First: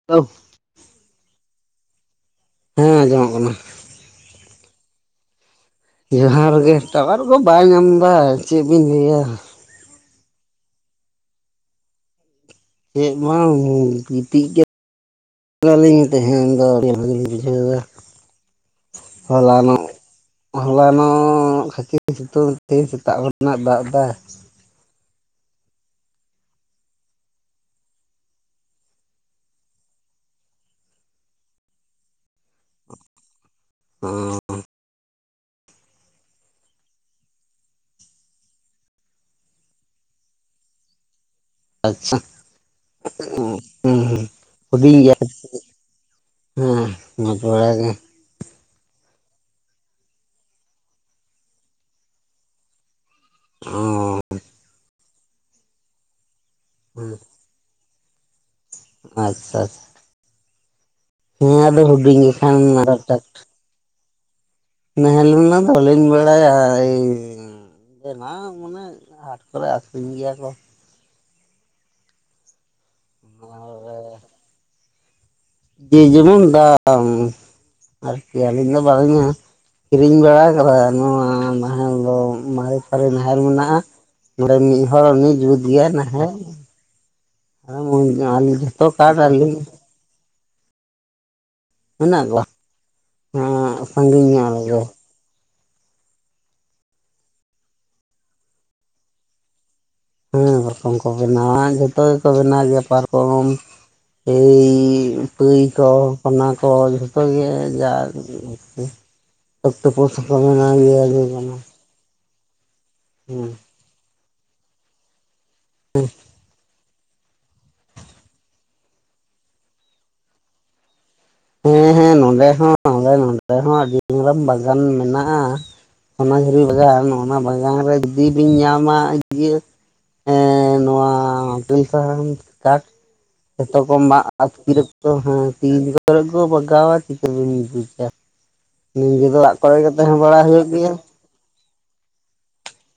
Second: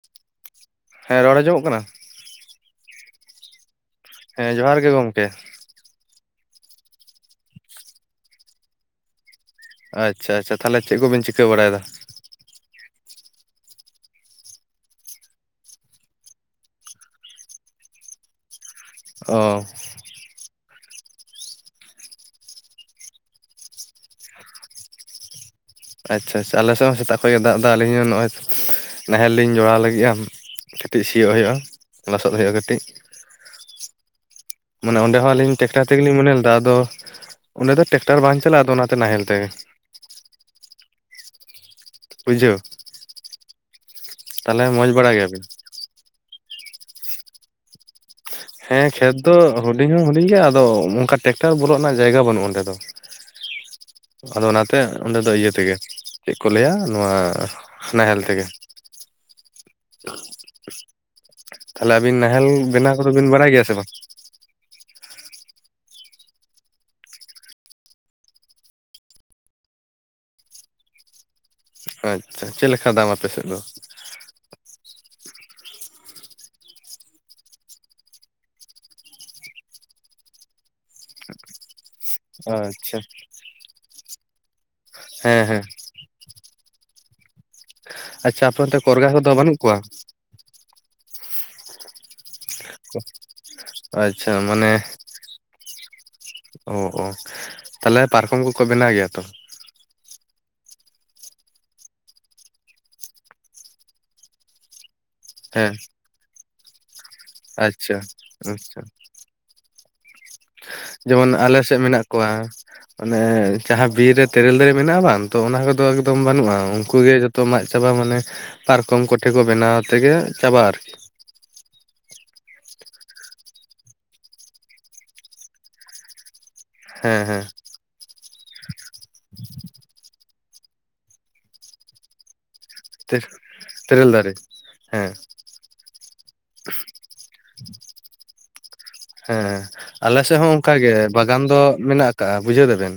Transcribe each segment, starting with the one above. [unintelligible] ᱦᱮᱸ ᱨᱚᱲ ᱟᱸᱚᱢᱚᱜ ᱠᱟᱱᱟ ᱦᱮᱸ ᱟᱸᱡᱚᱢᱚᱜ ᱠᱟᱱᱟ ᱦᱮᱸ ᱡᱚᱦᱟᱨ ᱜᱮ ᱜᱚᱢᱠᱮ ᱡᱚᱦᱟᱨ ᱜᱮ ᱴᱟᱣᱟᱨ ᱠᱚ ᱵᱟᱭ ᱧᱟᱢ ᱮᱫᱟ ᱪᱮᱫ ᱵᱤᱱ ᱞᱟᱹᱭᱟ ᱟᱪᱪᱷᱟ ᱟᱪᱪᱷᱟ ᱛᱟᱦᱚᱞᱮ ᱪᱮᱫ ᱠᱚᱵᱮᱱ ᱪᱤᱠᱟᱹ ᱵᱟᱲᱟᱭᱮᱫᱟ? ᱪᱮᱫ ᱢᱟ ᱻ ᱜᱤᱛᱤᱡ ᱜᱮ ᱟᱞᱤᱧ ᱛᱮᱦᱮᱱ ᱫᱚ ᱟᱹᱰᱤ ᱵᱷᱟᱜᱞᱤᱧ ᱵᱩᱡᱷᱟᱹᱣᱫᱟ ᱚ ᱦᱚᱞᱟ ᱱᱚᱜ ᱦᱚᱞᱟ ᱱᱚᱜ ᱠᱷᱟᱪᱤ ᱥᱤᱛᱩᱝ ᱛᱮ ᱥᱮᱛᱟᱜ ᱠᱷᱚᱱᱟᱜ ᱮ ᱫᱟᱜ ᱫᱟ ᱟᱪᱪᱷᱟ ᱟᱪᱪᱷᱟ ᱟᱞᱮ ᱥᱮᱫ ᱦᱚᱸ ᱥᱮᱛᱟᱜ ᱠᱷᱚᱱ ᱜᱮ ᱫᱟᱜ ᱮᱫᱟ ᱟᱹᱞᱤᱧ ᱦᱚᱸ ᱱᱚᱜᱼᱚᱭ ᱱᱟᱦᱮᱞ ᱞᱤᱧ ᱡᱚᱲᱟᱣ ᱞᱟᱹᱜᱤᱫᱼᱟ ᱠᱟᱹᱴᱤᱡ ᱥᱤᱭᱳᱜ ᱦᱩᱭᱩᱜᱼᱟ ᱞᱚᱥᱚᱫ ᱦᱩᱭᱩᱜᱼᱟ ᱠᱟᱹᱴᱤᱡ [unintelligible] ᱢᱟᱱᱮ ᱚᱸᱰᱮ ᱦᱚᱸ ᱟᱞᱤᱧ ᱴᱮᱠᱴᱟᱨ ᱛᱮᱜᱮᱞᱤᱧ ᱢᱚᱱᱮ ᱞᱮᱫᱟ ᱟᱫᱚ ᱚᱸᱰᱮ ᱫᱚ ᱴᱮᱠᱴᱟᱨ ᱵᱟᱝ ᱪᱟᱞᱟᱜᱼᱟ ᱟᱫᱚ ᱚᱱᱟᱛᱮ ᱱᱟᱦᱮᱞ ᱛᱮᱜᱮ ᱟᱪᱪᱷᱟ ᱵᱩᱡᱷᱟᱹᱣ [unintelligible] ᱛᱟᱦᱚᱞᱮ ᱢᱚᱸᱡᱽ ᱦᱤᱰᱤᱧ ᱵᱟᱲᱟ ᱜᱮᱭᱟ ᱜᱮᱭᱟᱵᱤᱱ? ᱦᱮᱸ ᱢᱚᱡᱽ ᱵᱟᱲᱟ ᱜᱮ ᱦᱮᱸ ᱠᱷᱮᱛ ᱫᱚ ᱦᱩᱰᱤᱧ ᱦᱚᱸ ᱦᱩᱰᱤᱧ ᱜᱮᱭᱟ ᱟᱫᱚ ᱚᱱᱠᱟ ᱴᱮᱠᱴᱟᱨ ᱵᱚᱞᱚᱜ ᱨᱮᱱᱟᱜ ᱡᱟᱭᱜᱟ ᱵᱟᱹᱱᱩᱜᱼᱟ ᱚᱸᱰᱮ ᱫᱚ [inaudible] ᱚᱻ ᱟᱫᱚ ᱚᱱᱟᱛᱮ ᱚᱸᱰᱮ ᱫᱚ ᱤᱭᱟᱹ ᱛᱮᱜᱮ ᱪᱮᱫ ᱠᱚ ᱞᱟᱹᱭᱟ ᱱᱚᱣᱟ ᱱᱟᱦᱮᱞ ᱛᱮᱜᱮ ᱟᱪᱪᱷᱟ ᱟᱪᱪᱷᱟ [inaudible] ᱦᱮᱸ ᱦᱩᱰᱤᱧ ᱜᱮ ᱠᱷᱟᱱ [unintelligible] ᱴᱷᱤᱠ ᱜᱮᱭᱟ ᱥᱮ ᱵᱟᱝ? ᱱᱟᱦᱮᱞ ᱦᱚᱱᱟ ᱵᱟᱞᱤᱧ ᱵᱟᱲᱟᱭᱟ ᱤᱧ [inaudible] ᱦᱟᱸᱴ ᱠᱚᱨᱮ ᱟᱠᱷᱨᱤᱧ ᱜᱮᱭᱟ ᱠᱚ ᱟᱪᱪᱷᱟ ᱪᱮᱫ ᱞᱮᱠᱟ ᱫᱟᱢ ᱟᱯᱮᱥᱮᱫ ᱫᱚ? ᱡᱮ ᱡᱮᱢᱚᱱ ᱫᱟᱢ ᱟᱨᱠᱤ ᱟᱹᱞᱤᱧ ᱫᱚ ᱵᱟᱞᱤᱧ ᱠᱤᱨᱤᱧ ᱵᱟᱲᱟ ᱟᱠᱟᱫᱟ ᱱᱚᱣᱟ ᱟᱫᱚ ᱫᱚ ᱢᱟᱨᱮ ᱟᱪᱪᱷᱟ ᱯᱟᱨᱮ ᱱᱟᱦᱮᱞ ᱢᱮᱱᱟᱜᱼᱟ ᱱᱚᱰᱮ ᱢᱤᱫ ᱦᱚᱲ ᱩᱱᱤ ᱦᱮᱸ ᱡᱩᱛ ᱦᱮᱸ ᱜᱮᱭᱟ ᱱᱟᱦᱮᱞ ᱟᱪᱪᱷᱟ ᱟᱞᱤᱧ ᱟᱯᱮ ᱚᱱᱛᱮ ᱡᱚᱛᱚ ᱠᱚᱨᱜᱟ ᱠᱟᱴ ᱠᱚᱫᱚ ᱟᱞᱤᱧ ᱵᱟᱹᱱᱩᱜ ᱠᱚᱣᱟ? ᱢᱮᱱᱟᱜ ᱠᱚᱣᱟ, ᱟᱸ ᱥᱟᱺᱜᱤᱧ ᱟᱪᱪᱷᱟ ᱧᱚᱜ ᱢᱟᱱᱮ ᱨᱮᱜᱮ᱾ ᱚ ᱚ ᱛᱟᱦᱚᱞᱮ ᱯᱟᱨᱠᱚᱢ ᱠᱚᱠᱚ ᱵᱮᱱᱟᱣ ᱜᱮᱭᱟ ᱛᱚ? ᱦᱮᱸ ᱯᱟᱨᱚᱠᱚᱢ ᱠᱚ ᱵᱮᱱᱟᱣᱟ ᱡᱚᱛᱚ ᱜᱮᱠᱚ ᱵᱮᱱᱟᱣ ᱜᱮᱭᱟ ᱯᱟᱨᱠᱚᱢ ᱮᱭ ᱯᱟᱹᱭ ᱦᱮᱸ ᱠᱚ ᱚᱱᱟ ᱠᱚ ᱡᱷᱚᱛᱚ ᱜᱮ ᱡᱟ ᱟᱪᱪᱷᱟ ᱟᱪᱪᱷᱟ ᱛᱳᱯᱳᱥᱟᱯᱟ ᱢᱮᱱᱟ ᱞᱤᱭᱟ ᱡᱮᱢᱚᱱ ᱞᱤᱧ᱾ ᱟᱞᱮ ᱥᱮᱫ ᱢᱮᱱᱟᱜ ᱠᱚᱣᱟ ᱟᱱᱮ ᱡᱟᱦᱟᱸ ᱵᱤᱨ ᱨᱮ ᱛᱮᱨᱮᱞ ᱫᱟᱨᱮ ᱢᱮᱱᱟᱜᱼᱟ ᱵᱟᱝ ᱛᱚ ᱚᱱᱟ ᱠᱚ ᱮᱠᱫᱚᱢ ᱵᱟᱹᱱᱩᱜᱼᱟ ᱩᱱ ᱜᱮ ᱡᱚᱛ ᱛᱚ ᱢᱟᱜ ᱪᱟᱵᱟ ᱢᱟᱱᱮ ᱯᱟᱨᱠᱚᱢ ᱠᱚᱴᱷᱮᱱ ᱠᱚ ᱵᱮᱱᱟᱣ ᱛᱮᱜᱮ ᱪᱟᱵᱟᱜ ᱟᱨᱠᱤ᱾ ᱦᱮᱸ ᱦᱮᱸ ᱱᱚᱰᱮ ᱦᱚᱸ ᱱᱚᱰᱮ ᱱᱚᱰᱮ ᱱᱚ ᱟᱰᱮ ᱦᱚᱸ ᱟᱹᱰᱤ ᱜᱟᱱ ᱵᱟᱜᱟᱱ ᱢᱮᱱᱟᱜᱼᱟ ᱚᱱᱟ ᱡᱷᱩᱨᱤ ᱵᱟᱜᱟᱱ ᱦᱮᱸ ᱚᱱᱟ ᱦᱮᱸ ᱵᱟᱜᱟᱱᱨᱮ ᱡᱩᱫᱤ ᱵᱤᱱ ᱧᱟᱢᱟ ᱤᱭᱟᱹ ᱮᱸ ᱱᱚᱣᱟ ᱵᱤᱨ ᱥᱟᱦᱟᱱ᱾ ᱛᱟᱠ ᱡᱷᱚᱛᱚ ᱠᱚ ᱛᱮᱨᱮᱞ ᱢᱟᱜ ᱫᱟᱨᱮ ᱟᱛᱠᱤᱨᱟ ᱠᱚ ᱦᱮᱸ ᱦᱟᱸ ᱛᱤ ᱠᱚᱨᱮ ᱠᱚ ᱵᱟᱜᱟᱣᱟ ᱪᱤᱠᱟᱹ ᱵᱤᱱ ᱵᱩᱡᱟ᱾ ᱱᱤᱡᱮ ᱫᱚ ᱚᱲᱟᱜ ᱦᱮᱸ ᱠᱚᱨᱮ ᱜᱮ ᱛᱟᱦᱮᱸ ᱟᱞᱮ ᱥᱮᱜ ᱵᱟᱲᱟ ᱦᱚᱸ ᱦᱩᱭᱩᱜ ᱚᱝᱠᱟ ᱜᱮᱭᱟ ᱜᱮ᱾ ᱵᱟᱜᱟᱱ ᱫᱚ ᱢᱮᱱᱟᱜ ᱟᱠᱟᱜᱼᱟ ᱵᱩᱡᱷᱟᱹᱣ ᱫᱟᱵᱮᱱ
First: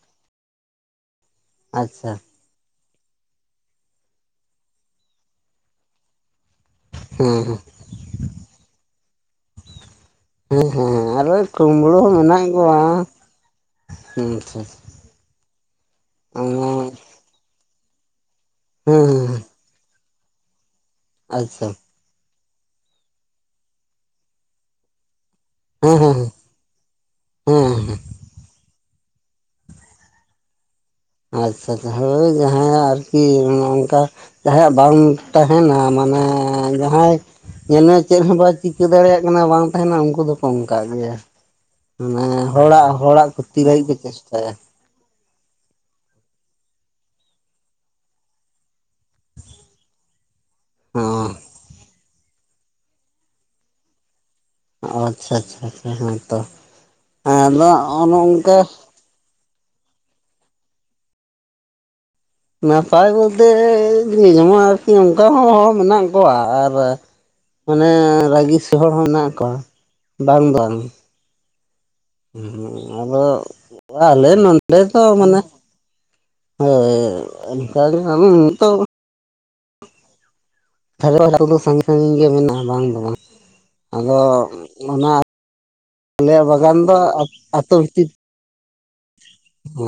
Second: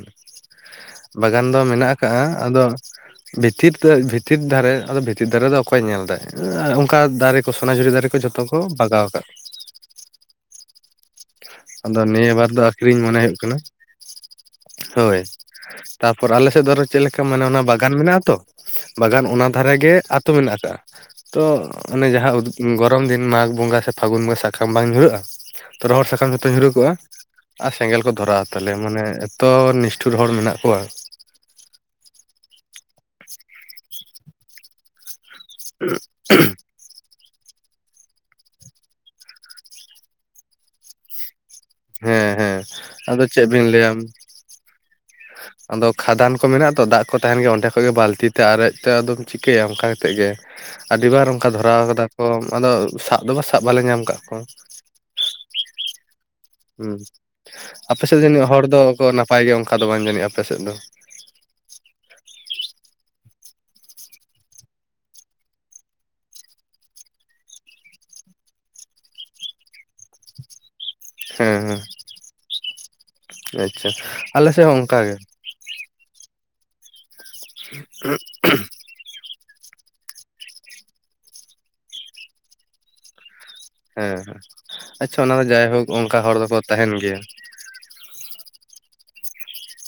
ᱵᱟᱜᱟᱱ ᱫᱚ ᱢᱮᱱᱟᱜ ᱟᱪᱪᱷᱟ ᱟᱠᱟᱜᱼᱟ᱾ ᱟᱫᱚ ᱵᱷᱤᱛᱤᱨ ᱵᱷᱤᱛᱤᱨ ᱫᱷᱟᱨᱮ ᱟᱫᱚ ᱵᱷᱤᱛᱤᱨ ᱫᱷᱟᱨᱮ ᱫᱚ ᱚᱠᱚᱭ ᱧᱮᱞ ᱫᱟᱭ᱾ ᱚᱝᱠᱟ ᱫᱟᱨᱮ ᱦᱮᱸ ᱠᱚ ᱥᱚᱱᱟᱡᱷᱩᱨᱤ ᱫᱟᱨᱮ ᱠᱚ ᱡᱷᱚᱛᱚ ᱠᱚ ᱵᱟᱜᱟᱣ ᱟᱠᱟᱜ᱾ ᱦᱮᱸ ᱦᱮᱸ ᱟᱨ ᱠᱳᱢᱲᱳ ᱟᱫᱚ ᱦᱚᱸ ᱱᱤᱭᱟᱹ ᱢᱮᱱᱟᱜ ᱵᱟᱨ ᱫᱚ ᱠᱚᱣᱟ ᱟᱠᱷᱨᱤᱧ ᱢᱚᱱᱮ ᱦᱩᱭᱩᱜ ᱠᱟᱱᱟ ᱦᱮᱸ ᱪᱮ᱾ ᱦᱳᱭ ᱛᱟᱯᱚᱨ ᱟᱞᱮᱥᱮᱫ ᱫᱚ ᱪᱮᱫ ᱞᱮᱠᱟ ᱢᱟᱱᱮ ᱚᱱᱟ ᱵᱟᱜᱟᱱ ᱢᱮᱱᱟᱜᱼᱟ ᱛᱚ ᱵᱟᱜᱟᱱ ᱦᱮᱸ ᱚᱱᱟ ᱫᱷᱟᱨᱮᱜᱮ ᱟᱛᱳ ᱢᱮᱱᱟᱜ ᱟᱠᱟᱜᱼᱟ ᱛᱚ ᱟᱪᱪᱷᱟ ᱚᱱᱮ ᱡᱟᱦᱟᱸ ᱜᱚᱨᱚᱢ ᱫᱤᱱ ᱢᱟᱜᱽ ᱵᱚᱸᱜᱟ ᱥᱮ ᱯᱷᱟᱹᱜᱩᱱ ᱵᱚᱸᱜᱟ ᱥᱟᱠᱟᱢ ᱵᱟᱝ ᱧᱩᱨᱦᱟᱹᱜᱼᱟ ᱛᱚ ᱦᱮᱸ ᱨᱚᱦᱚᱲ ᱦᱮᱸ ᱥᱟᱠᱟᱢ ᱛᱚ ᱧᱩᱨᱩᱠᱚᱜᱼᱟ ᱦᱮᱸ ᱟᱨ ᱦᱮᱸ᱾ ᱥᱮᱸᱜᱮᱞ ᱠᱚ ᱫᱷᱚᱨᱟᱜᱼᱟ ᱛᱟᱦᱞᱮ ᱢᱟᱱᱮ ᱮᱛᱚ ᱱᱤᱥᱴᱷᱩᱨ ᱦᱚᱲ ᱢᱮᱱᱟᱜ ᱠᱚᱣᱟ᱾ ᱟᱪᱪᱷᱟᱷᱟ ᱦᱳᱭ ᱡᱟᱦᱟᱸᱭᱟᱜ ᱟᱨᱠᱤ ᱚᱝᱠᱟ ᱡᱟᱦᱟᱸᱭᱟᱜ ᱵᱟᱝ ᱛᱟᱦᱮᱱᱟ ᱢᱟᱱᱮ ᱡᱟᱦᱟᱸᱭ ᱧᱮᱞ ᱢᱮ ᱪᱮᱜ ᱦᱚᱸ ᱵᱟᱭ ᱪᱤᱠᱟᱹ ᱫᱟᱲᱮᱭᱟᱜ ᱠᱟᱱᱟ ᱵᱟᱝ ᱛᱟᱦᱮᱱᱟ ᱩᱱᱠᱩ ᱫᱚᱠᱚ ᱚᱱᱠᱟᱜ ᱜᱮᱭᱟ᱾ ᱦᱮᱸ ᱢᱟᱱᱮ ᱦᱮᱸ ᱦᱚᱲᱟᱜ ᱟᱫᱚ ᱦᱚᱲᱟᱜ ᱪᱮᱫ ᱠᱷᱚᱛᱤ ᱵᱤᱱ ᱫᱷᱟᱹᱵᱤᱡ ᱞᱟᱹᱭᱟ ᱯᱮ ᱪᱮᱥᱴᱟᱭᱟ᱾ ᱟᱫᱚ ᱠᱷᱟᱫᱟᱱ ᱠᱚ ᱢᱮᱱᱟᱜ ᱟ ᱛᱚ ᱫᱟᱜ ᱠᱚ ᱛᱟᱦᱮᱱ ᱜᱮᱭᱟ ᱚᱸᱰᱮ ᱠᱷᱚᱡ ᱜᱮ ᱵᱟᱞᱛᱤ ᱛᱮ ᱟᱨᱮᱡ ᱛᱮ ᱟᱫᱚᱢ ᱪᱤᱠᱟᱹᱭᱟ ᱚᱱᱠᱟ ᱠᱟᱛᱮᱫ ᱜᱮ ᱟᱹᱰᱤᱵᱟᱨ ᱦᱚᱸ ᱚᱱᱠᱟ ᱫᱷᱚᱨᱟᱣ ᱠᱟᱫᱟ ᱠᱚ ᱟᱫᱚ ᱥᱟᱵ ᱫᱚ ᱥᱟᱵ ᱵᱟᱞᱮ ᱧᱟᱢ ᱠᱟᱜ ᱠᱚᱣᱟ᱾ ᱟᱪᱪᱷᱟ ᱟᱪᱪᱷᱟ ᱟᱪᱪᱷᱟ ᱦᱮᱸ ᱛᱚ᱾ ᱟᱯᱮᱥᱮᱜ ᱡᱟᱹᱱᱤᱡ ᱦᱚᱲ ᱫᱚᱠᱚ ᱱᱟᱯᱟᱭ ᱜᱮᱭᱟ ᱚᱱᱠᱟ ᱫᱚ ᱵᱟᱝ ᱡᱟᱹᱱᱤᱡᱼᱟ ᱟᱯᱮᱥᱮᱫ ᱫᱚ᱾ ᱱᱟᱯᱟᱭ ᱵᱳᱞᱛᱮ ᱤᱧ ᱢᱟ ᱟᱨᱠᱤ ᱚᱝᱠᱟ ᱦᱚᱸ ᱦᱚᱲ ᱢᱮᱱᱟᱜ ᱠᱚᱣᱟ ᱟᱨ ᱢᱟᱱᱮ ᱨᱟᱹᱜᱤ ᱥᱚᱦ ᱦᱚᱲ ᱦᱚᱸ ᱢᱮᱱᱟᱜ ᱠᱚᱣᱟ ᱵᱟᱝ ᱵᱟᱝ᱾ ᱦᱮᱸ ᱦᱮᱸ ᱦᱩᱸ ᱟᱫᱚ ᱟᱪᱪᱷᱟ ᱟᱞᱮ ᱥᱮᱫ ᱱᱚᱸᱰᱮ ᱦᱚᱸ ᱚᱱᱠᱟ ᱫᱚ ᱜᱮ ᱢᱟᱱᱮ ᱦᱳᱭ ᱚᱱᱠᱟ [unintelligible] [unintelligible] ᱠᱚᱫᱚ ᱥᱟᱺᱜᱤᱧ ᱥᱟᱺᱜᱤᱧ ᱜᱮ ᱢᱮᱱᱟᱜᱼᱟ ᱵᱟᱝ ᱫᱚ ᱵᱟᱝ᱾ ᱟᱫᱚ ᱦᱮᱸ ᱚᱱᱟ ᱟᱪᱪᱷᱟ ᱫᱚ ᱡᱟᱭᱦᱳᱠ ᱚᱱᱠᱟ ᱦᱚᱲ ᱟᱞᱮᱭᱟᱜ ᱫᱚᱠᱚ ᱵᱟᱜᱟᱱ ᱛᱟᱦᱮᱱ ᱫᱚ ᱜᱮᱭᱟ ᱟᱹᱛᱩ ᱵᱷᱤᱛᱤᱨ ᱦᱮ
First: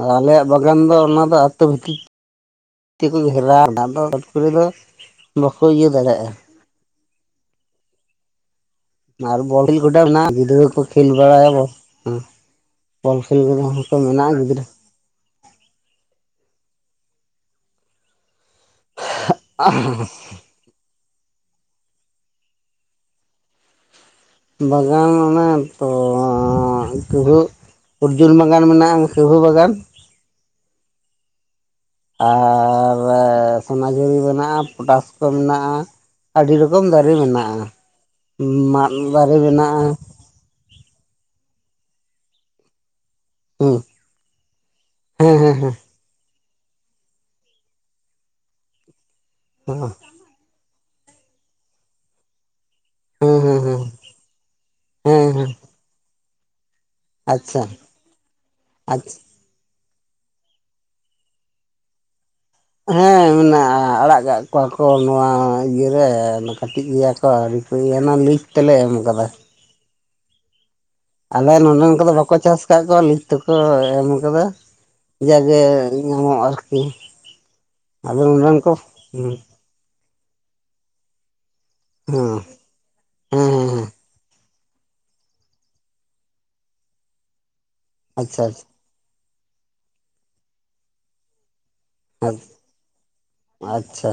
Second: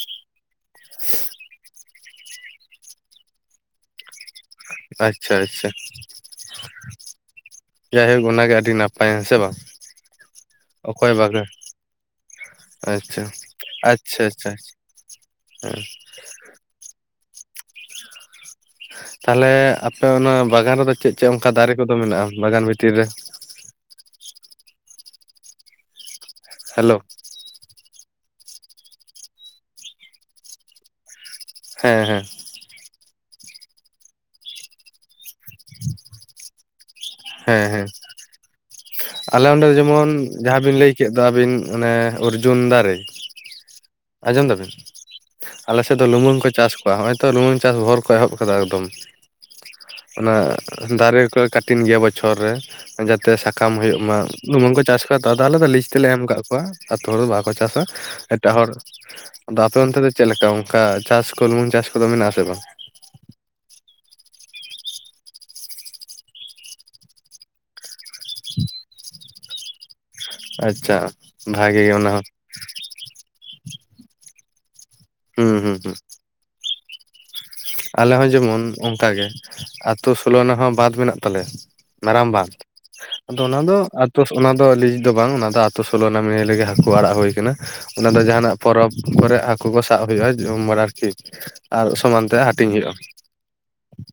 ᱟᱨ ᱟᱞᱮᱭᱟᱜ ᱵᱟᱜᱟᱱ ᱫᱚ ᱚᱱᱟ ᱫᱚ ᱟᱛᱩ ᱵᱷᱤᱛᱤᱨ ᱛᱮ ᱠᱚ ᱜᱷᱮᱨᱟ ᱚᱱᱟ ᱫᱚ ᱟᱪᱪᱷᱟ ᱵᱟᱠᱚ ᱟᱪᱪᱷᱟ ᱟᱪᱷᱟ ᱤᱭᱟᱹ ᱫᱟᱲᱮᱭᱟᱜᱼᱟ ᱡᱟᱭᱦᱳᱠ ᱚᱱᱟᱜᱮ ᱟᱹᱰᱤ ᱱᱟᱯ ᱟᱨ ᱵᱚᱞ ᱜᱚᱰᱟ ᱢᱮᱱᱟᱜ ᱟ ᱜᱤᱫᱽᱨᱟᱹ ᱠᱚ ᱠᱷᱮᱞ ᱚᱠᱚᱭ ᱵᱟᱜᱮ ᱵᱟᱲᱟᱭᱟ [unintelligible] ᱵᱚᱞ ᱠᱷᱮᱞ ᱨᱮᱫᱚᱛᱚ ᱢᱮᱱᱟᱜᱼᱟ ᱜᱤᱫᱽᱨᱟᱹ᱾ ᱦᱩᱸ ᱛᱟᱦᱚᱞᱮ ᱟᱯᱮ ᱚᱱᱟ ᱵᱟᱜᱟᱱ ᱨᱮᱫᱚ ᱪᱮᱫ ᱪᱮᱫ ᱚᱱᱠᱟ ᱫᱟᱨᱮ ᱠᱚᱫᱚ ᱢᱮᱱᱟᱜᱼᱟ ᱵᱟᱜᱟᱱ ᱵᱷᱤᱛᱤᱨ ᱨᱮ? ᱵᱟᱜᱟᱱ ᱚᱱᱮ ᱛᱚ ᱦᱮᱞᱳ ᱠᱟᱹᱦᱟᱹᱜ᱾ ᱩᱨᱡᱩᱱ ᱵᱟᱜᱟᱱ ᱢᱮᱱᱟᱜᱼᱟ ᱠᱟᱹᱦᱟᱹ ᱵᱟᱜᱟᱱ᱾ ᱦᱮᱸ ᱦᱮᱸ ᱟᱨ ᱥᱚᱱᱟᱡᱷᱩᱨᱤ ᱢᱮᱱᱟᱜᱼᱟ ᱯᱚᱴᱟᱥ ᱠᱚ ᱢᱮᱱᱟᱜᱼᱟ ᱟᱹᱰᱤ ᱨᱚᱠᱚᱢ ᱫᱟ ᱦᱮᱸ ᱦᱮᱸ ᱫᱟᱨᱮ ᱟᱞᱮ ᱚᱸᱰᱮ ᱫᱚ ᱢᱮᱱᱟᱜᱼᱟ ᱡᱮᱢᱚᱱ ᱡᱟᱦᱟᱸᱵᱤᱱ ᱞᱟᱹᱭ ᱠᱮᱫ ᱫᱚ ᱟᱹᱵᱤᱱ ᱚᱱᱮ ᱚᱨᱡᱩᱱ ᱫᱟᱨᱮ ᱦᱮᱸ ᱟᱡᱸᱚᱢ ᱫᱟᱵᱤᱱ ᱦᱮᱸ ᱦᱮᱸ ᱦᱮᱸ ᱟᱞᱮᱥᱮᱱ ᱫᱚ ᱞᱩᱢᱟᱹᱝ ᱠᱚ ᱪᱟᱥ ᱠᱚᱣᱟ ᱱᱚᱜᱼᱚᱭ ᱛᱚ ᱞᱩᱢᱟᱹᱝ ᱪᱟᱥ ᱵᱷᱚᱨ ᱠᱚ ᱮᱦᱚᱵ ᱠᱟᱫᱟ ᱮᱠᱫᱚᱢ ᱦᱮᱸ ᱚᱱᱟ ᱫᱟᱨᱮ ᱠᱚ ᱠᱟᱴᱤᱱ ᱜᱮᱭᱟ ᱵᱚᱪᱷᱚᱨ ᱨᱮ ᱡᱟᱛᱮ ᱦᱮᱸ ᱦᱮᱸ ᱥᱟᱠᱟᱢ ᱦᱮᱸ ᱦᱩᱭᱩᱜ ᱢᱟ ᱞᱩᱢᱟᱝ ᱠᱚ ᱪᱟᱥ ᱠᱚ ᱦᱮᱸ ᱛᱟᱫᱚ ᱦᱮᱸ ᱟᱞᱮ ᱫᱚ ᱞᱤᱥ ᱛᱮᱞᱮ ᱮᱢ ᱟᱠᱟᱫ ᱠᱚᱣᱟ᱾ ᱟᱛᱳ ᱦᱚᱲ ᱫᱚ ᱵᱟᱠᱚ ᱟᱪᱪᱷᱟ ᱪᱟᱥᱟ ᱮᱴᱟᱜ ᱦᱚᱲ ᱟᱪᱪᱷᱟ ᱟᱫᱚ ᱟᱯᱮ ᱚᱱᱛᱮ ᱫᱚ ᱪᱮᱫ ᱞᱮᱠᱟ ᱚᱱᱠᱟ ᱪᱟᱥ ᱠᱚ ᱞᱩᱢᱟᱝ ᱪᱟᱥ ᱠᱚᱫᱚ ᱢᱮᱱᱟᱜ ᱟᱥᱮ ᱵᱟᱝ ᱦᱮᱸ ᱢᱮᱱᱟᱜᱼᱟ ᱟᱲᱟᱜ ᱠᱟᱜ ᱠᱚᱣᱟ ᱠᱚ ᱱᱚᱣᱟ ᱤᱭᱟᱹᱨᱮ ᱠᱟᱹᱴᱤᱡ ᱜᱮᱭᱟ ᱚ ᱠᱚ ᱚᱱᱟ ᱞᱤᱡ ᱛᱮᱞᱮ ᱮᱢ ᱟᱠᱟᱫᱟ ᱟᱪᱪᱷᱟ ᱟᱞᱮ ᱵᱷᱟᱜᱮ ᱜᱮ ᱱᱚᱰᱮᱱ ᱚᱱᱟ ᱠᱚᱫᱚ ᱦᱚᱸ ᱵᱟᱠᱚ ᱪᱟᱥ ᱟᱠᱟᱫ ᱠᱚᱣᱟ ᱞᱤᱡ ᱛᱮᱠᱚ ᱮᱢ ᱠᱟᱫᱟ ᱦᱩᱸ ᱡᱟᱜᱮ ᱦᱩᱸ ᱦᱩᱸ ᱧᱟᱢᱚᱜ ᱟᱨᱠᱤ ᱟᱞᱮ ᱦᱚᱸ ᱱᱚᱰᱮᱱ ᱡᱮᱢᱚᱱ ᱠᱚ ᱦᱮᱸ ᱚᱱᱠᱟᱜᱮ ᱟᱛᱳ ᱥᱳᱞᱳᱱᱟ ᱦᱚᱸ ᱵᱟᱸᱫᱷ ᱢᱮᱱᱟᱜ ᱛᱟᱞᱮᱭᱟ ᱦᱮᱸ ᱢᱟᱨᱟᱝ ᱵᱟᱸᱫᱷ ᱟᱫᱚ ᱦᱮᱸ ᱚᱱᱟ ᱦᱮᱸ ᱫᱚᱛ ᱚᱱᱟ ᱫᱚ ᱞᱤᱡ ᱫᱚ ᱵᱟᱝ ᱚᱱᱟ ᱫᱚ ᱟᱛᱳ ᱥᱳᱞᱳᱟᱱᱟᱢᱤᱭᱟᱹ ᱞᱮᱜᱮ ᱦᱟᱹᱠᱩ ᱟᱲᱟᱜ ᱦᱩᱭ ᱠᱟᱱᱟ ᱚᱱᱟ ᱫᱚ ᱟᱪᱪᱷᱟ ᱡᱟᱦᱟᱸᱱᱟᱜ ᱟᱪᱪᱷᱟ ᱯᱚᱨᱚᱵᱽ ᱠᱚᱨᱮ ᱦᱟᱹᱠᱩ ᱠᱚ ᱥᱟᱵ ᱦᱩᱭᱩᱜᱼᱟ ᱡᱚᱢ ᱵᱟᱲᱟ ᱟᱨᱠᱤ ᱟᱨ ᱥᱚᱢᱟᱱ ᱛᱮ ᱦᱟᱸᱜ ᱦᱟᱹᱴᱤᱧ ᱦᱩᱭᱩᱜᱼᱟ ᱟᱪᱪᱷᱟ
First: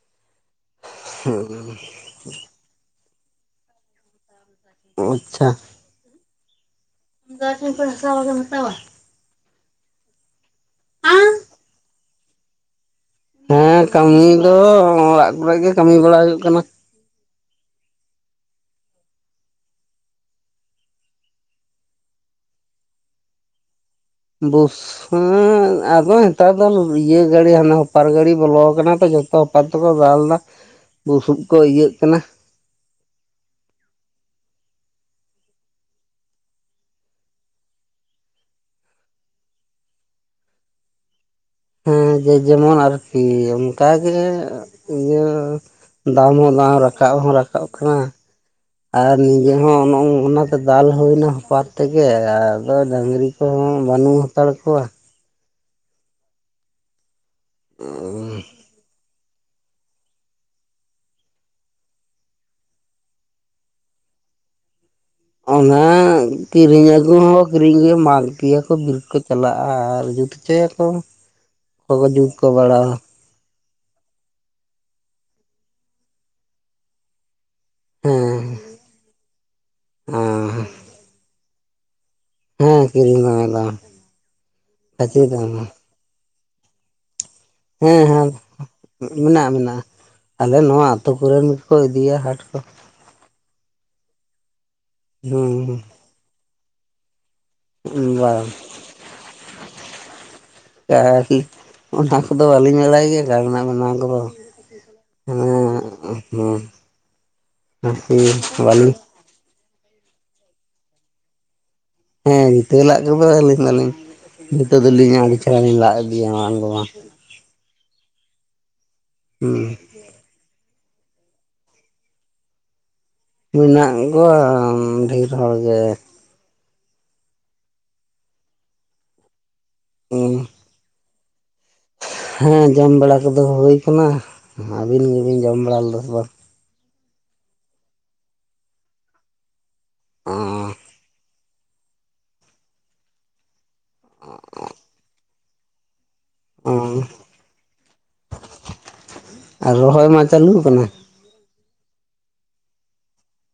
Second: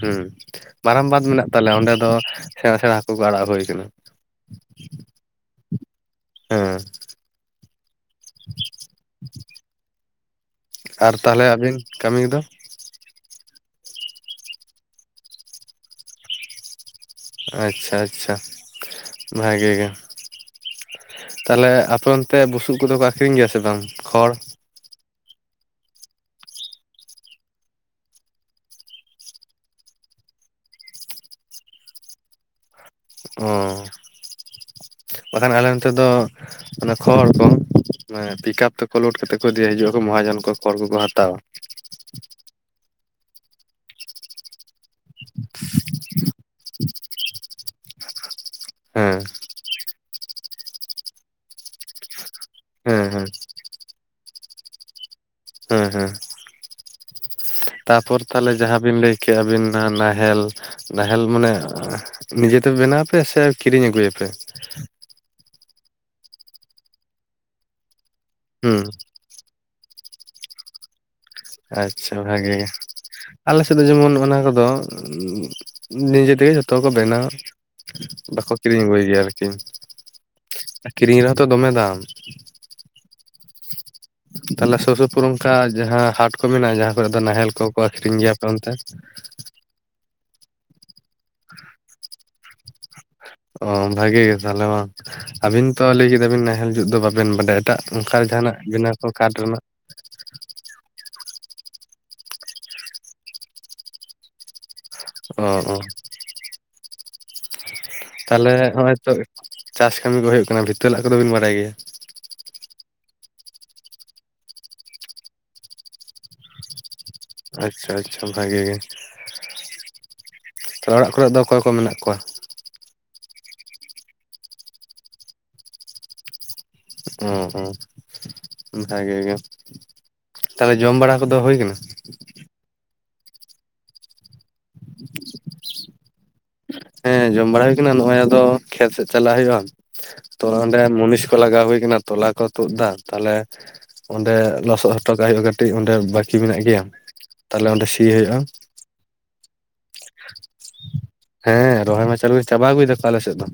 ᱦᱮᱸ ᱢᱟᱨᱟᱝ ᱵᱟᱸᱫᱷ ᱢᱮᱱᱟᱜ ᱛᱟᱞᱮᱭᱟ ᱚᱸᱰᱮ ᱫᱚ ᱥᱮᱬᱟ ᱥᱮᱬᱟ ᱦᱟᱹᱠᱩ ᱠᱚ ᱟᱲᱟᱜ ᱦᱩᱭ ᱠᱟᱱᱟ ᱟᱪᱪᱷᱟ ᱦᱮᱸ [unintelligible] ᱦᱟᱛᱟᱣᱟ [unintelligible] ᱟᱨ ᱛᱟᱦᱚᱞᱮ ᱟᱹᱵᱤᱱ ᱠᱟᱹᱢᱤ ᱫᱚ ᱦᱮᱸ ᱠᱟᱹᱢᱤ ᱫᱚ ᱚᱲᱟᱜ ᱠᱚᱨᱮ ᱜᱮ ᱠᱟᱹᱢᱤ ᱵᱟᱲᱟ ᱦᱩᱭᱩᱜ ᱠᱟᱱᱟ᱾ ᱟᱪᱪᱷᱟ ᱟᱪᱪᱷᱟ ᱵᱷᱟᱜᱮ ᱜᱮ ᱛᱟᱞᱚᱦᱮ ᱟᱯᱮ ᱚᱱᱛᱮ ᱵᱩᱥᱩᱵ ᱠᱚᱫᱚ ᱠᱚ ᱟᱠᱷᱨᱤᱧ ᱜᱮᱭᱟ ᱥᱮ ᱵᱟᱝ ᱠᱷᱚᱲ ᱵᱩᱥᱩᱵ ᱟᱫᱚ ᱱᱮᱛᱟᱨ ᱫᱚ ᱤᱭᱟᱹ ᱜᱟᱹᱲᱤ ᱦᱟᱱᱮ ᱦᱚᱯᱟᱨ ᱜᱟᱹᱲᱤ ᱵᱚᱞᱚ ᱟᱠᱟᱱᱟ ᱛᱚ ᱡᱚᱛᱚ ᱦᱚᱯᱟᱨ ᱛᱮᱠᱚ ᱫᱟᱞ ᱮᱫᱟ ᱵᱩᱥᱩᱵ ᱠᱚ ᱤᱭᱟᱹᱜ ᱠᱟᱱᱟ ᱚ ᱵᱟᱠᱷᱟᱱ ᱟᱞᱮ ᱱᱚᱛᱮ ᱫᱚ ᱠᱷᱚᱲ ᱠᱚ ᱢᱟᱱᱮ ᱯᱤᱠᱟᱯ ᱛᱮᱠᱚ ᱞᱳᱰ ᱠᱟᱛᱮᱫ ᱠᱚ ᱤᱫᱤᱭᱮ ᱦᱤᱡᱩᱜᱼᱟᱚ ᱢᱚᱦᱟᱡᱚᱱ ᱠᱚ ᱠᱷᱚᱲ ᱠᱚᱠᱚ ᱦᱟᱛᱟᱣᱟ ᱦᱮᱸ ᱡᱮ ᱡᱮᱢᱚᱱ ᱟᱨᱠᱤ ᱚᱱᱠᱟᱜᱮ ᱤᱭᱟᱹ ᱫᱟᱢ ᱦᱚᱸ ᱵᱟᱝ ᱨᱟᱠᱟᱵ ᱦᱚᱸ ᱨᱟᱠᱟᱵ ᱠᱟᱱᱟ ᱟᱨ ᱦᱮᱸ ᱱᱤᱡᱮ ᱦᱚᱸ ᱚᱱᱟᱛᱮ ᱫᱟᱞ ᱦᱩᱭᱱᱟ ᱦᱚᱯᱟᱨ ᱛᱮᱜᱮ ᱟᱨ ᱟᱫᱚ ᱦᱮᱸ ᱦᱮᱸ ᱰᱟᱹᱝᱨᱤ ᱠᱚᱦᱚᱸ ᱵᱟᱹᱱᱩᱜ ᱦᱟᱛᱟᱲ ᱠᱚᱣᱟ᱾ ᱦᱮᱸ ᱦᱮᱸ ᱛᱟᱯᱚᱨ ᱛᱟᱦᱚᱞᱮ ᱡᱟᱦᱟᱸ ᱵᱤᱱ ᱞᱟᱹᱭ ᱠᱮᱫᱮᱜᱼᱟᱵᱤᱱ ᱱᱟᱦᱮᱞ ᱱᱟᱦᱮᱞ ᱢᱟᱱᱮ ᱱᱤᱡᱮᱛᱮ ᱵᱮᱱᱟᱣᱯᱮ ᱥᱮ ᱠᱤᱨᱤᱧ ᱟᱹᱜᱩᱭ ᱟᱯᱮ ᱚᱱᱟ ᱠᱤᱨᱤᱧ ᱟᱹᱜᱩ ᱦᱚᱸ ᱠᱤᱨᱤᱧ ᱜᱮ ᱢᱟᱜ ᱜᱮᱭᱟ ᱠᱚ ᱦᱩᱸ ᱵᱤᱨ ᱠᱷᱚᱡ ᱪᱟᱞᱟᱜᱼᱟ ᱟᱨ ᱡᱩᱛ ᱦᱚᱪᱚᱭᱟᱠᱚ ᱚᱠᱚᱭ ᱠᱚ ᱡᱩᱛ ᱠᱚ ᱵᱟᱲᱟᱣᱟ ᱟᱞᱮᱥᱮᱫ ᱫᱚ ᱡᱮᱢᱚᱱ ᱚᱱᱟ ᱠᱚᱫᱚ ᱱᱤᱡᱮ ᱛᱮᱜᱮ ᱡᱷᱚᱛᱚ ᱠᱚ ᱵᱮᱱᱟᱣ ᱵᱟᱠᱚ ᱦᱮᱸ ᱠᱤᱨᱤᱧ ᱟᱹᱜᱩᱭ ᱜᱮᱭᱟ ᱟᱨᱠᱤ ᱟᱨ ᱠᱤᱨᱤᱧ ᱨᱮᱦᱚᱸ ᱛᱚ ᱫᱚᱢᱮ ᱫᱟᱢ ᱦᱮᱸ ᱠᱤᱨᱤᱧ ᱫᱚ ᱢᱮᱱᱟᱜᱼᱟ ᱛᱟᱞᱚᱦᱮ ᱥᱩᱨ ᱠᱷᱟᱹᱪᱤ ᱥᱩᱯᱩᱨ ᱫᱚ ᱚᱱᱠᱟ ᱡᱟᱦᱟᱸ ᱦᱟᱴ ᱠᱚ ᱢᱮᱱᱟᱜᱼᱟ ᱡᱟᱦᱟᱸ ᱠᱚᱨᱮ ᱫᱚ ᱱᱟᱦᱮᱞ ᱠᱚᱠᱚ ᱦᱮᱸ ᱟᱠᱷᱨᱤᱧ ᱦᱮᱸ ᱜᱮᱭᱟ ᱟᱯᱮ ᱚᱱᱛᱮ ᱢᱮᱱᱟᱜᱼᱟ ᱢᱮᱱᱟᱜᱼᱟ ᱟᱞᱮ ᱱᱚᱶᱟ ᱟᱛᱳ ᱠᱚᱨᱮᱱ ᱜᱮᱠᱚ ᱤᱫᱤᱭᱟ ᱦᱟᱸᱴ ᱠᱚ ᱚ ᱵᱷᱟᱜᱤ ᱜᱮ ᱛᱟᱦᱚᱞᱮ ᱢᱟ ᱟᱹᱵᱤᱱ ᱦᱮᱸ ᱛᱚ ᱞᱟᱹᱭ ᱠᱮᱫᱟᱵᱤᱱ ᱱᱟᱦᱮᱞ ᱡᱩᱫ ᱫᱚ ᱵᱟᱵᱮᱱ ᱵᱟᱰᱟᱭᱟ ᱮᱴᱟᱜ ᱚᱱᱠᱟ ᱡᱟᱦᱟᱱᱟᱜ ᱵᱮᱱᱟᱣᱹ ᱠᱚ ᱠᱟᱴ ᱨᱮᱱᱟᱜ ᱚᱱᱟ ᱠᱚᱫᱚ ᱵᱟᱹᱞᱤᱧ ᱵᱟᱲᱟᱭ ᱜᱮᱭᱟ ᱨᱮᱱᱟᱜ ᱵᱮᱱᱟᱣ ᱠᱚᱫᱚ ᱚ ᱚ ᱦᱮ ᱦᱮᱸ ᱛᱟᱦᱚᱞᱮ ᱵᱟᱞᱤ ᱦᱚᱜᱼᱚᱭ ᱛᱚ ᱪᱟᱥ ᱠᱟᱹᱢᱤ ᱠᱚ ᱦᱩᱭᱩᱜ ᱠᱟᱱᱟ ᱵᱷᱤᱛᱟ ᱞᱟᱜ ᱠᱚᱫᱚ ᱵᱤᱱ ᱵᱟᱲᱟᱭ ᱜᱮᱭᱟ? ᱦᱮᱸ ᱜᱷᱟᱹ ᱞᱟᱜ ᱠᱚᱫᱚ ᱟᱹᱞᱤᱧ ᱫᱚᱞᱤᱧ ᱱᱤᱛᱚᱜ ᱫᱩᱞᱤᱧ ᱟᱹᱰᱤ ᱪᱟᱲ ᱞᱤᱧ ᱞᱟᱜ ᱤᱫᱤᱭᱟ ᱵᱟᱝ ᱫᱚ ᱵᱟᱝ ᱟᱪᱪᱷᱟ ᱟᱪᱪᱷᱟ ᱵᱷᱟᱜᱮ ᱜᱮ ᱦᱩᱸ ᱛᱚ ᱚᱲᱟᱜ ᱠᱚᱨᱮᱜ ᱫᱚ ᱚᱠᱚᱭ ᱠᱚ ᱢᱮᱱᱟᱜ ᱠᱚᱣᱟ? ᱢᱮᱱᱟᱜ ᱠᱚᱣᱟ ᱰᱷᱮᱨ ᱦᱚᱲ ᱜᱮ ᱚᱸ ᱦᱚᱸ ᱵᱷᱟᱜᱮ ᱜᱮ ᱛᱟᱦᱞᱮ ᱡᱚᱢ ᱵᱟᱲᱟ ᱠᱚᱫᱚ ᱦᱳᱭ ᱠᱟᱱᱟ? ᱦᱮᱸ ᱡᱚᱢ ᱵᱟᱲᱟ ᱠᱚᱫᱚ ᱦᱩᱭ ᱠᱟᱱᱟ ᱟᱹᱵᱤᱱ ᱜᱮᱵᱤᱱ ᱡᱚᱢ ᱵᱟᱲᱟ ᱞᱮᱫᱟ ᱵᱟᱝ? ᱦᱮᱸ ᱡᱚᱢ ᱵᱟᱲᱟ ᱦᱩᱭ ᱠᱟᱱᱟ ᱱᱚᱜᱼᱚᱭ ᱟᱫᱚ ᱠᱷᱮᱛ ᱥᱮᱜ ᱪᱟᱞᱟᱜ ᱦᱳᱭᱳᱜᱼᱟ ᱛᱚ ᱚᱸᱰᱮ ᱢᱩᱱᱤᱥ ᱞᱟᱜᱟᱣ ᱦᱩᱭ ᱠᱟᱱᱟ ᱛᱚᱞᱟ ᱠᱚ ᱛᱩᱫ ᱫᱟ ᱛᱟᱦᱚᱞᱮ ᱚᱸᱰᱮ ᱞᱚᱥᱚᱜ ᱦᱚᱴᱚ ᱠᱟᱜ ᱦᱳᱭᱳᱜᱼᱟ ᱠᱟᱹᱴᱤᱡ ᱚᱸᱰᱮ ᱵᱟᱹᱠ ᱠᱤ ᱢᱮᱱᱟᱜ ᱚ ᱜᱮᱭᱟ ᱛᱟᱦᱚᱞᱮ ᱚᱸᱰᱮ ᱥᱤ ᱦᱳᱭᱳᱜᱼᱟ ᱟᱨ ᱨᱚᱦᱚᱭ ᱢᱟ ᱪᱟᱹᱞᱩᱣ ᱠᱟᱱᱟ? ᱦᱮᱸ ᱨᱚᱦᱚᱭ ᱢᱟ ᱪᱟᱞᱩᱭ ᱪᱟᱵᱟ ᱟᱹᱩᱭ ᱫᱟᱠᱚ ᱟᱞᱮᱥᱮᱫ ᱫᱚ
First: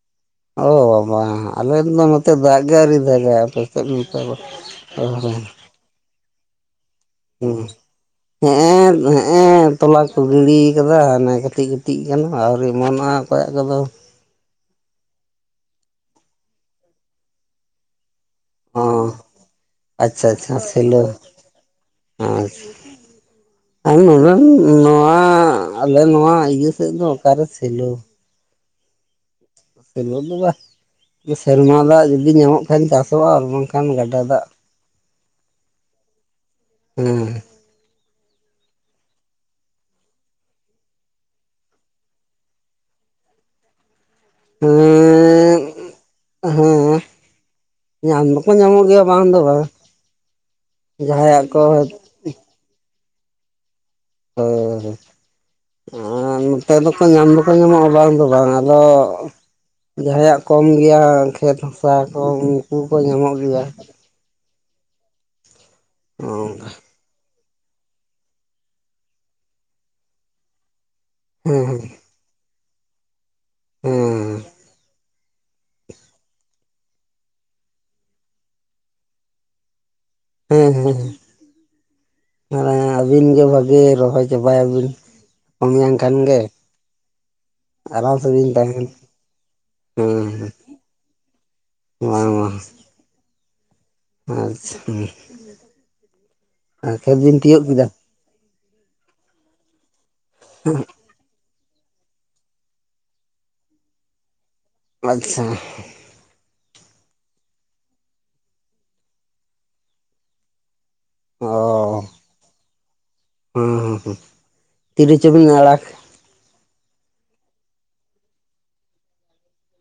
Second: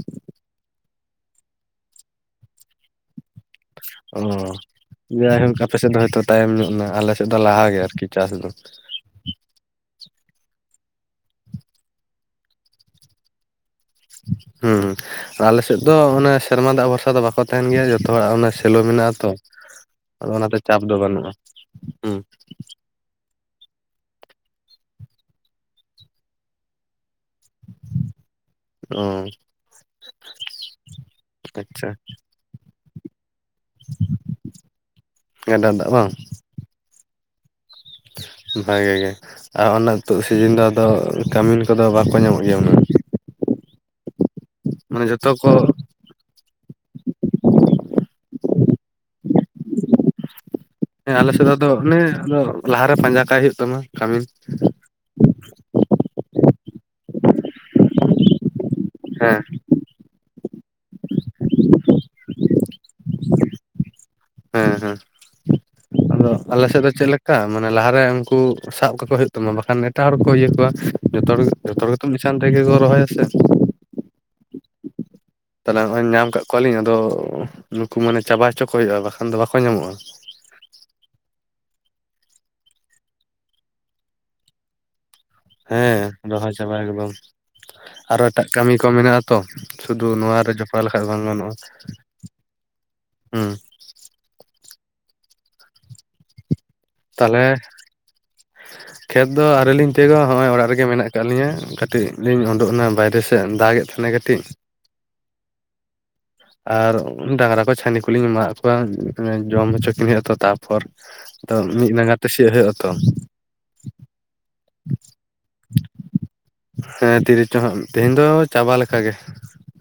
ᱚ ᱵᱟᱵᱟ ᱟᱞᱮ ᱫᱚ ᱱᱚᱛᱮ ᱫᱟᱜ ᱜᱮ ᱟᱣᱨᱤ ᱟᱭ ᱟᱯᱮ ᱪᱮᱜ ᱵᱤᱱ ᱢᱮᱛᱟ [unintelligible] ᱟᱯᱮᱥᱮᱫ ᱫᱚ ᱦᱳᱭ ᱛᱚ ᱛᱟᱭᱚᱢ ᱧᱚᱜ ᱱᱟ, ᱟᱞᱮ ᱥᱮᱫ ᱫᱚ ᱞᱟᱦᱟ ᱦᱩᱸ ᱜᱮ ᱟᱨᱠᱤ ᱪᱟᱥ ᱫᱚ ᱦᱮᱜᱼᱮᱸ ᱦᱮᱜᱼᱮᱸ ᱛᱚᱞᱟ ᱠᱚ ᱜᱤᱲᱤ ᱠᱟᱫᱟ ᱟᱱᱮ ᱠᱟᱹᱴᱤᱡ ᱠᱟᱹᱴᱤᱡ ᱠᱟᱱᱟ ᱟᱹᱣᱨᱤ ᱚᱢᱚᱱᱚᱜᱼᱟ ᱚᱠᱚᱭᱟᱜ ᱠᱚᱫᱚ ᱦᱩᱸ ᱦᱩᱸ ᱟᱞᱮ ᱥᱮᱫ ᱫᱚ ᱚᱱᱟ ᱥᱮᱨᱢᱟ ᱫᱟᱜ ᱵᱷᱚᱨᱥᱟ ᱫᱚ ᱵᱟᱠᱚ ᱛᱟᱦᱮᱱ ᱜᱮᱭᱟ ᱡᱚᱛᱚ ᱦᱚᱲᱟᱜ ᱚᱱᱟ ᱥᱮᱞᱚ ᱚ ᱢᱮᱱᱟᱜᱼᱟ ᱛᱚ ᱟᱪᱪᱷᱟ ᱟᱫᱚ ᱟᱪᱪᱷᱟ ᱚᱱᱟᱛᱮ ᱪᱟᱯ ᱫᱚ ᱥᱮᱞᱚ ᱵᱟᱹᱱᱩᱜᱼᱟ ᱦᱩᱸ [unintelligible] ᱟᱨ ᱱᱚᱸᱰᱮᱱ ᱱᱚᱣᱟ ᱟᱞᱮ ᱱᱚᱣᱟ ᱤᱭᱟᱹ ᱥᱮᱫ ᱫᱚ ᱚᱠᱟᱨᱮ ᱥᱮᱞᱚ ᱚ ᱥᱮᱞᱚᱜ ᱫᱚ ᱵᱟᱦ ᱥᱮᱨᱢᱟ ᱟᱪᱪᱷᱟ ᱫᱟᱜ ᱡᱩᱫᱤ ᱧᱟᱢᱚᱜ ᱠᱷᱟᱱ ᱪᱟᱥᱚᱜᱼᱟ ᱟᱨ ᱵᱟᱝᱠᱷᱟᱱ ᱜᱟᱰᱟ ᱫᱟᱜ ᱜᱟᱰᱟ ᱫᱟᱜ ᱵᱟᱝ ᱦᱩᱸ ᱵᱷᱟᱜᱮ ᱜᱮ ᱟᱨ ᱚᱱᱟ ᱛᱳᱜ ᱥᱤᱡᱤᱱ ᱫᱚ ᱟᱫᱚ ᱠᱟᱹᱢᱤᱱ ᱠᱚᱫᱚ ᱵᱟᱠᱚ ᱧᱟᱢᱚᱜ ᱜᱮᱭᱟ ᱩᱱᱟᱹᱜ ᱢᱟᱱᱮ ᱡᱚᱛᱚ ᱠᱚ ᱦᱮᱸᱻᱫ ᱦᱮᱸ ᱧᱟᱢ ᱫᱚᱠᱚ ᱧᱟᱢᱚᱜ ᱜᱮᱭᱟ ᱵᱟᱝ ᱫᱚ ᱵᱟ ᱦᱮᱸ ᱟᱞᱮ ᱡᱟᱦᱟᱸᱭᱟᱜ ᱥᱮᱫ ᱠᱚ ᱫᱚ ᱚᱱᱮ ᱟᱫᱚ ᱞᱟᱦᱟᱨᱮ ᱯᱟᱸᱡᱟ ᱠᱟᱭ ᱦᱳᱭᱳᱜ ᱛᱟᱢᱟ ᱠᱟᱹᱢᱤᱱ ᱟᱫᱚ ᱟᱨ ᱱᱚᱛᱮ ᱫᱚᱠᱚ ᱧᱟᱢ ᱫᱚᱠᱚ ᱧᱟᱢᱚᱜᱼᱟ ᱵᱟᱝ ᱫᱚ ᱵᱟᱝ ᱟᱫᱚ ᱦᱮᱸ ᱡᱟᱦᱟᱸᱭᱟᱜ ᱠᱚᱢ ᱜᱮᱭᱟ ᱠᱷᱮᱛ ᱦᱟᱥᱟ ᱠᱚ ᱩᱱᱠᱩ ᱠᱚ ᱧᱟᱢᱚᱜ ᱜᱮᱭᱟ ᱦᱮᱸ ᱦᱮᱸ ᱟᱫᱚ ᱟᱞᱮ ᱚᱱᱠᱟ ᱥᱮᱫ ᱫᱚ ᱪᱮᱜ ᱞᱮᱠ ᱠᱟ ᱢᱟᱱᱮ ᱞᱟᱦᱟᱨᱮ ᱩᱝᱠᱩ ᱥᱟᱵ ᱠᱟ ᱠᱚ ᱦᱳᱭᱳᱜ ᱛᱟᱢᱟ ᱵᱟᱠᱷᱟᱱ ᱮᱴᱟᱜ ᱦᱚᱲ ᱠᱚ ᱤᱭᱟᱹ ᱠᱚᱣᱟ ᱡᱚᱛᱚ ᱦᱚᱲ ᱜᱮ ᱦᱮᱸ ᱡᱷᱚᱛᱚ ᱦᱚᱲ ᱜᱮᱛᱚᱢ ᱪᱟᱱ ᱛᱮᱜᱮ ᱠᱚ ᱨᱚᱦᱚᱭᱟᱥᱮ ᱦᱩᱸ ᱛᱟᱦᱚᱞᱮ ᱦᱚᱜᱼᱚᱭ ᱧᱟᱢ ᱠᱟᱜ ᱠᱚᱣᱟᱞᱤᱧ ᱟᱫᱚ ᱱᱩᱠᱩ ᱢᱟᱱᱮ ᱪᱟᱵᱟ ᱦᱚᱪᱚ ᱠᱚ ᱦᱳᱭᱳᱜᱼᱟ ᱵᱟᱠᱷᱟᱱ ᱫᱚ ᱵᱟᱠᱚ ᱧᱟᱢᱚᱜᱼᱟ ᱦᱩᱸ ᱦᱩᱸ ᱦᱩᱸ ᱟᱨᱮ ᱟᱹᱵᱤᱱ ᱜᱮ ᱵᱷᱟᱜᱮ ᱨᱚᱦᱚᱭ ᱪᱟᱵᱟᱭᱟᱵᱤᱱ ᱠᱚᱢᱭᱟᱱ ᱦᱮᱸ ᱠᱷᱟᱱ ᱜᱮ ᱨᱚᱦᱚᱭ ᱪᱟᱵᱟ ᱮᱠᱫᱚᱢ ᱟᱨᱟᱢ ᱟᱨᱚ ᱮᱴᱟᱜ ᱥᱮᱵᱤᱱ ᱠᱟᱹᱢᱤ ᱠᱚ ᱛᱟᱦᱮᱱ ᱢᱮᱱᱟᱜ-ᱟ ᱛᱚ ᱥᱩᱫᱩ ᱦᱮᱸ ᱱᱚᱣᱟᱨᱮ ᱡᱚᱯᱲᱟ ᱞᱮᱠᱷᱟᱡ ᱵᱟᱝ ᱜᱟᱱᱚᱜᱼᱟ ᱵᱟᱝ ᱵᱟᱝ ᱦᱩᱸ ᱟᱪᱪᱷᱟᱸ ᱦᱩᱸ ᱛᱟᱦᱚᱞᱮ ᱠᱮᱫᱟ ᱠᱷᱮᱛ ᱫᱚ ᱟᱹᱣᱨᱤᱞᱤᱧ ᱛᱤᱭᱟᱜᱟ ᱦᱚᱜᱼᱚᱭ ᱚᱨᱟᱜ ᱨᱮᱜᱮ ᱢᱮᱱᱟᱜ ᱠᱟᱜ ᱞᱤᱧᱟ ᱠᱟᱴᱤᱡ ᱞᱤᱧ ᱚᱸᱰᱳᱜᱱᱟ ᱵᱟᱭᱨᱮ ᱥᱮᱱ ᱫᱟᱜ ᱮᱫ ᱛᱟᱦᱮᱱᱟ ᱠᱟᱹᱴᱤᱡ ᱟᱪᱪᱷᱟ ᱟᱨ ᱰᱟᱝᱨᱟ ᱠᱚ ᱪᱷᱟᱹᱱᱤ ᱠᱩᱞᱤᱧ ᱮᱢᱟᱜ ᱠᱚᱣᱟ ᱡᱚᱢ ᱦᱚᱪᱚ ᱠᱤᱱ ᱦᱳᱭᱳᱜᱼᱟ ᱛᱚ ᱛᱟ ᱯᱚᱨ ᱚ ᱛᱚ ᱢᱤᱫ ᱰᱟᱸᱜᱟ ᱛᱮ ᱥᱤᱭ ᱦᱩᱭᱩᱜ ᱟᱛᱚ᱾ ᱦᱮᱸᱻ ᱦᱮᱸ ᱛᱤᱨᱤ ᱪᱚᱵᱤᱱ ᱟᱲᱟᱜ? ᱦᱮᱸ ᱛᱤᱨᱤᱥ ᱪᱚ ᱦᱟᱸᱜ ᱛᱮᱦᱮᱧ ᱫᱚ ᱪᱟᱵᱟ ᱞᱮᱠ ᱜᱮ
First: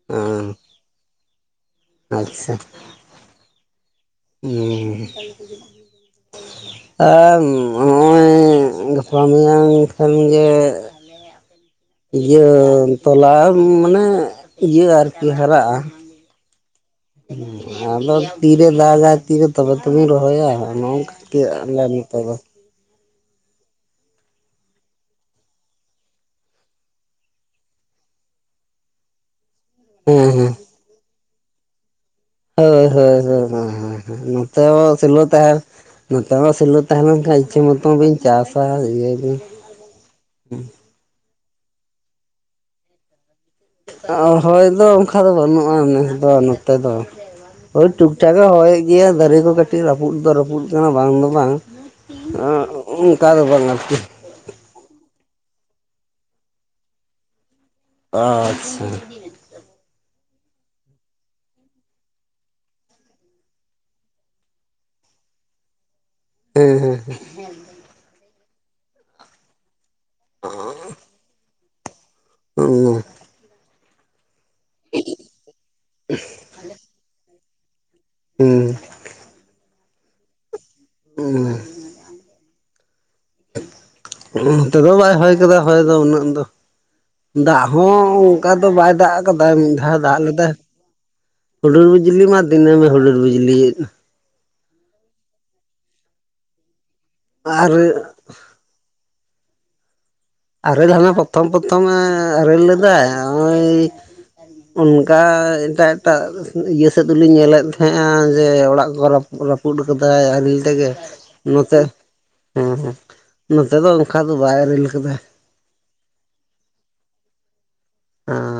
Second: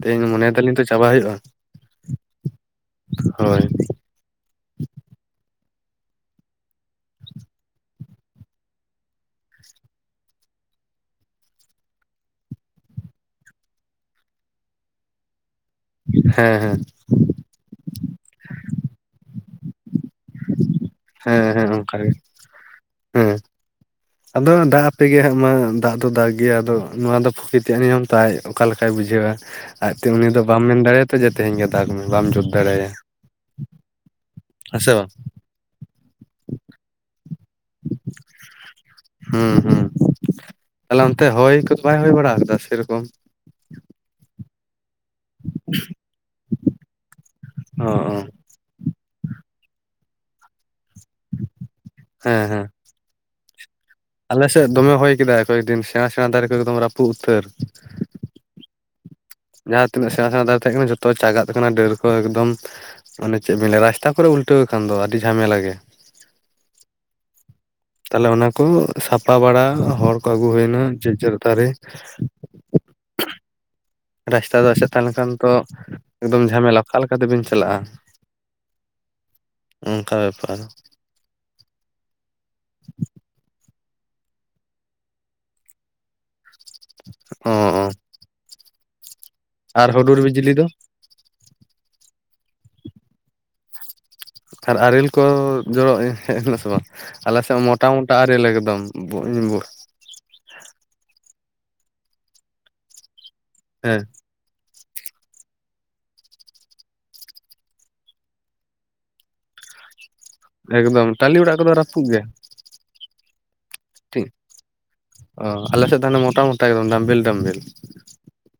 ᱛᱮᱦᱮᱧ ᱦᱮᱸ ᱢᱚᱱᱮᱭ ᱫᱟᱞᱤᱧ ᱛᱚ ᱪᱟᱵᱟ ᱦᱩᱭᱩᱜᱼᱟ᱾ ᱟᱪᱪᱷᱟ ᱦᱳᱭ ᱟᱨ ᱱᱚᱜᱼᱚᱭᱻ ᱜᱟᱯᱟ ᱢᱮᱭᱟᱝ ᱠᱷᱟᱱ ᱜᱮ ᱤᱭᱟᱹ ᱛᱚᱞᱟ ᱢᱟᱱᱮ ᱤᱭᱟᱹ ᱟᱨᱠᱤ ᱦᱟᱨᱟᱜᱼᱟ᱾ ᱦᱮᱸ ᱦᱮᱸ ᱟᱫᱚ ᱛᱤᱨᱮ ᱫᱟᱜ ᱛᱤᱤᱨ ᱛᱚᱵᱮ ᱛᱚᱵᱮᱱ ᱨᱚ ᱦᱳᱭᱟ ᱱᱚᱜᱝᱠ ᱦᱮᱸ ᱦᱮᱸ ᱟᱞᱮ ᱚᱱᱠᱟᱜᱮ ᱱᱤᱛᱚᱜ ᱫᱚ᱾ ᱦᱮᱸ ᱟᱫᱚ ᱫᱟᱜ ᱟᱯᱮᱜ ᱜᱮ ᱦᱜ ᱢᱟ ᱫᱟᱜ ᱫᱚ ᱫᱟᱜ ᱜᱮᱭᱟ ᱟᱫᱚ ᱱᱚᱣᱟ ᱫᱚ ᱯᱨᱚᱠᱤᱨ ᱛᱮᱭᱟᱜ ᱱᱤᱭᱚᱢ ᱛᱟᱭ ᱚᱠᱟ ᱞᱮᱠᱟᱭ ᱵᱩᱡᱷᱟᱹᱣᱟ ᱟᱡᱛᱮ ᱩᱱᱤ ᱦᱮᱸ ᱫᱚ ᱦᱮᱸ ᱵᱟᱢ ᱢᱮᱱ ᱫᱟᱲᱮᱭᱟᱛᱚ ᱡᱮ ᱛᱮᱦᱮᱧ ᱜᱟ ᱫᱟᱟᱜ ᱢᱮ ᱵᱟᱢ ᱡᱩ ᱦᱳᱭ ᱦᱳᱭᱳ ᱱᱚᱛᱮ ᱦᱮᱸ ᱥᱮ ᱵᱟᱝ ᱥᱤᱞᱚᱛ ᱛᱟᱦᱮ ᱱᱚᱛᱮᱱᱟᱜ ᱥᱤᱞᱟᱹ ᱛᱟᱦᱮᱸ ᱞᱮᱱ ᱠᱷᱟᱱ ᱤᱪᱷᱟᱹ ᱢᱚᱛᱚ ᱵᱤᱱ ᱪᱟᱥᱟ ᱤᱭᱟᱹᱭᱟᱵᱤᱱ᱾ ᱛᱟᱦᱚᱞᱮ ᱚᱱᱛᱮ ᱦᱚᱭ ᱠᱚᱫᱚ ᱵᱟᱭ ᱦᱩᱭᱭ ᱵᱟᱲᱟ ᱠᱟᱫᱟ ᱥᱮᱨᱚᱠᱚᱢ? ᱦᱚᱭ ᱫᱚ ᱚᱱᱠᱟ ᱫᱚ ᱵᱟᱹᱱᱩᱜᱼᱟ ᱱᱮᱥ ᱫᱚ ᱱᱚᱛᱮ ᱫᱚ ᱚ ᱦᱳᱭ, ᱚ ᱴᱩᱠᱴᱷᱟᱠ ᱜᱮ ᱦᱚᱭ ᱜᱮᱭᱟ ᱫᱟᱨᱮ ᱠᱚ ᱠᱟᱹᱴᱤᱡ ᱨᱟᱹᱯᱩᱫ ᱫᱚ ᱨᱟᱹᱯᱩᱫ ᱠᱟᱱᱟ ᱵᱟᱝ ᱫᱚ ᱵᱟᱝ ᱚᱱᱠᱟ ᱫᱚ ᱵᱟᱝ ᱟᱨᱠᱤ᱾ ᱟᱞᱮ ᱥᱮᱫ ᱫᱚᱢᱮ ᱦᱚᱭ ᱠᱮᱫᱟᱭ ᱠᱚᱭᱮᱠ ᱫᱤᱱ ᱥᱮᱬᱟ ᱥᱮᱬᱟ ᱫᱟᱨᱮ ᱠᱚ ᱮᱠᱫᱚᱢ ᱨᱟᱹᱯᱩᱫ ᱩᱛᱟᱹᱨ᱾ ᱟᱪᱪᱷᱟ ᱡᱟᱦᱟᱸ ᱛᱤᱱᱟᱹᱜ ᱥᱮᱬᱟ ᱥᱮᱬᱟ ᱫᱟᱨᱮ ᱛᱟᱦᱮᱸ ᱠᱟᱱᱟ ᱡᱚᱛᱚ ᱪᱟᱜᱟᱜ ᱠᱟᱱᱟ ᱰᱟᱹᱨ ᱠᱚ ᱮᱠᱫᱚᱢ ᱚᱱᱮ ᱪᱮᱫ ᱵᱮᱤᱱ ᱞᱟᱹᱭᱟ ᱨᱟᱥᱛᱟ ᱠᱚᱨᱮ ᱩᱞᱴᱟᱹᱣ ᱠᱷᱟᱱ ᱫᱚ ᱟᱹᱰᱤ ᱡᱷᱟᱢᱮᱞᱟ ᱜᱮ᱾ ᱦᱮᱸ ᱦᱮᱸ ᱦᱮᱸ [unintelligible] ᱛᱟᱦᱮᱞᱮ ᱚᱱᱟ ᱠᱚ ᱥᱟᱯᱷᱟ ᱵᱟᱲᱟ ᱦᱚᱲ ᱠᱚ ᱟᱹᱜᱩ ᱦᱩᱭᱱᱟ ᱡᱮᱡᱟᱹᱨ ᱫᱟᱨᱮ [unintelligible] ᱨᱟᱥᱛᱟ ᱫᱚ ᱟᱥᱮᱫ ᱛᱟᱦᱮᱸ ᱞᱮᱱ ᱠᱷᱟᱱ ᱛᱚ ᱮᱠᱫᱚᱢ ᱡᱷᱟᱢᱮᱞᱟ ᱚᱠᱟᱞ ᱞᱮᱠᱟ ᱛᱮᱵᱤᱱ ᱪᱟᱞᱟᱜᱼᱟ᱾ ᱦᱩᱸ ᱚᱱᱠᱟ ᱵᱮᱯᱟᱨ᱾ ᱦᱩᱸ ᱱᱚ ᱛᱮᱫᱚ ᱵᱟᱭ ᱦᱚᱭ ᱠᱟᱫᱟ ᱦᱚᱭ ᱫᱚ ᱩᱱᱟᱹᱜ ᱫᱚ᱾ ᱚ ᱫᱟᱜ ᱚ ᱦᱚᱸ ᱚᱱᱠᱟ ᱫᱚ ᱵᱟᱭ ᱫᱟᱜ ᱠᱟᱫᱟ ᱢᱤᱫ ᱟᱨ ᱫᱷᱟᱣ ᱦᱩᱰᱩᱨ ᱫᱟᱜ ᱞᱮᱫᱟᱭ᱾ ᱵᱤᱡᱽᱞᱤ ᱫᱚ ᱦᱩᱰᱩᱨ ᱵᱤᱡᱞᱤ ᱢᱟ ᱫᱤᱱᱟᱹᱢ ᱦᱩᱰᱩᱨ ᱵᱤᱡᱽᱞᱤ ᱮᱫ᱾ ᱟᱨ ᱟᱨᱮᱞ ᱠᱚ ᱡᱚᱨᱚᱜ ᱦᱮᱡ ᱮᱱᱟ ᱥᱮ ᱵᱟᱝ ᱟᱞᱮ ᱥᱮᱫ ᱟᱨ ᱢᱚᱴᱟ ᱢᱚᱴᱟ ᱟᱨᱮᱞ ᱮᱠᱫᱚᱢ ᱵᱚᱧ ᱵᱚ ᱟᱨᱮᱞ ᱦᱟᱱᱮ ᱯᱨᱚᱛᱷᱚᱢ ᱯᱨᱚᱛᱷᱚᱢᱮ ᱟᱨᱮᱞ ᱞᱮᱫᱟᱭ ᱚᱭᱻ ᱦᱮᱸ ᱚᱱᱠᱟ ᱮᱴᱟᱜ ᱮᱴᱟᱜ ᱤᱭᱟᱹ ᱥᱮᱫ ᱫᱚᱞᱤᱧ ᱧᱮᱞᱮᱫ ᱛᱟᱦᱮᱸᱱᱟ ᱡᱮ ᱚᱲᱟᱜ ᱠᱚ ᱨᱟᱹᱯᱩᱫ ᱠᱟᱫᱟᱭ ᱟᱨᱮᱞ ᱛᱮᱜᱮ᱾ ᱮᱠᱫᱚᱢ ᱴᱟᱞᱤ ᱚᱲᱟᱜ ᱠᱚᱫᱚ ᱱᱚᱛᱮ ᱨᱟᱹᱯᱩᱫ ᱜᱮ ᱦᱚᱸ ᱦᱚᱸ ᱱᱚᱛᱮ ᱫᱚ ᱚᱱᱠᱟ ᱴᱷᱤᱠ ᱫᱚ ᱵᱟᱭ ᱟᱨᱮᱞ ᱟᱠᱟᱫᱟ᱾ ᱚ ᱟᱞᱮᱥᱮᱫ ᱦᱟᱱᱮ ᱢᱚᱴᱟ ᱢᱚᱴᱟ ᱮᱠᱫᱚᱢ ᱰᱟᱢᱵᱤᱞ ᱰᱟᱢᱵᱤᱞ᱾ ᱮᱸᱻ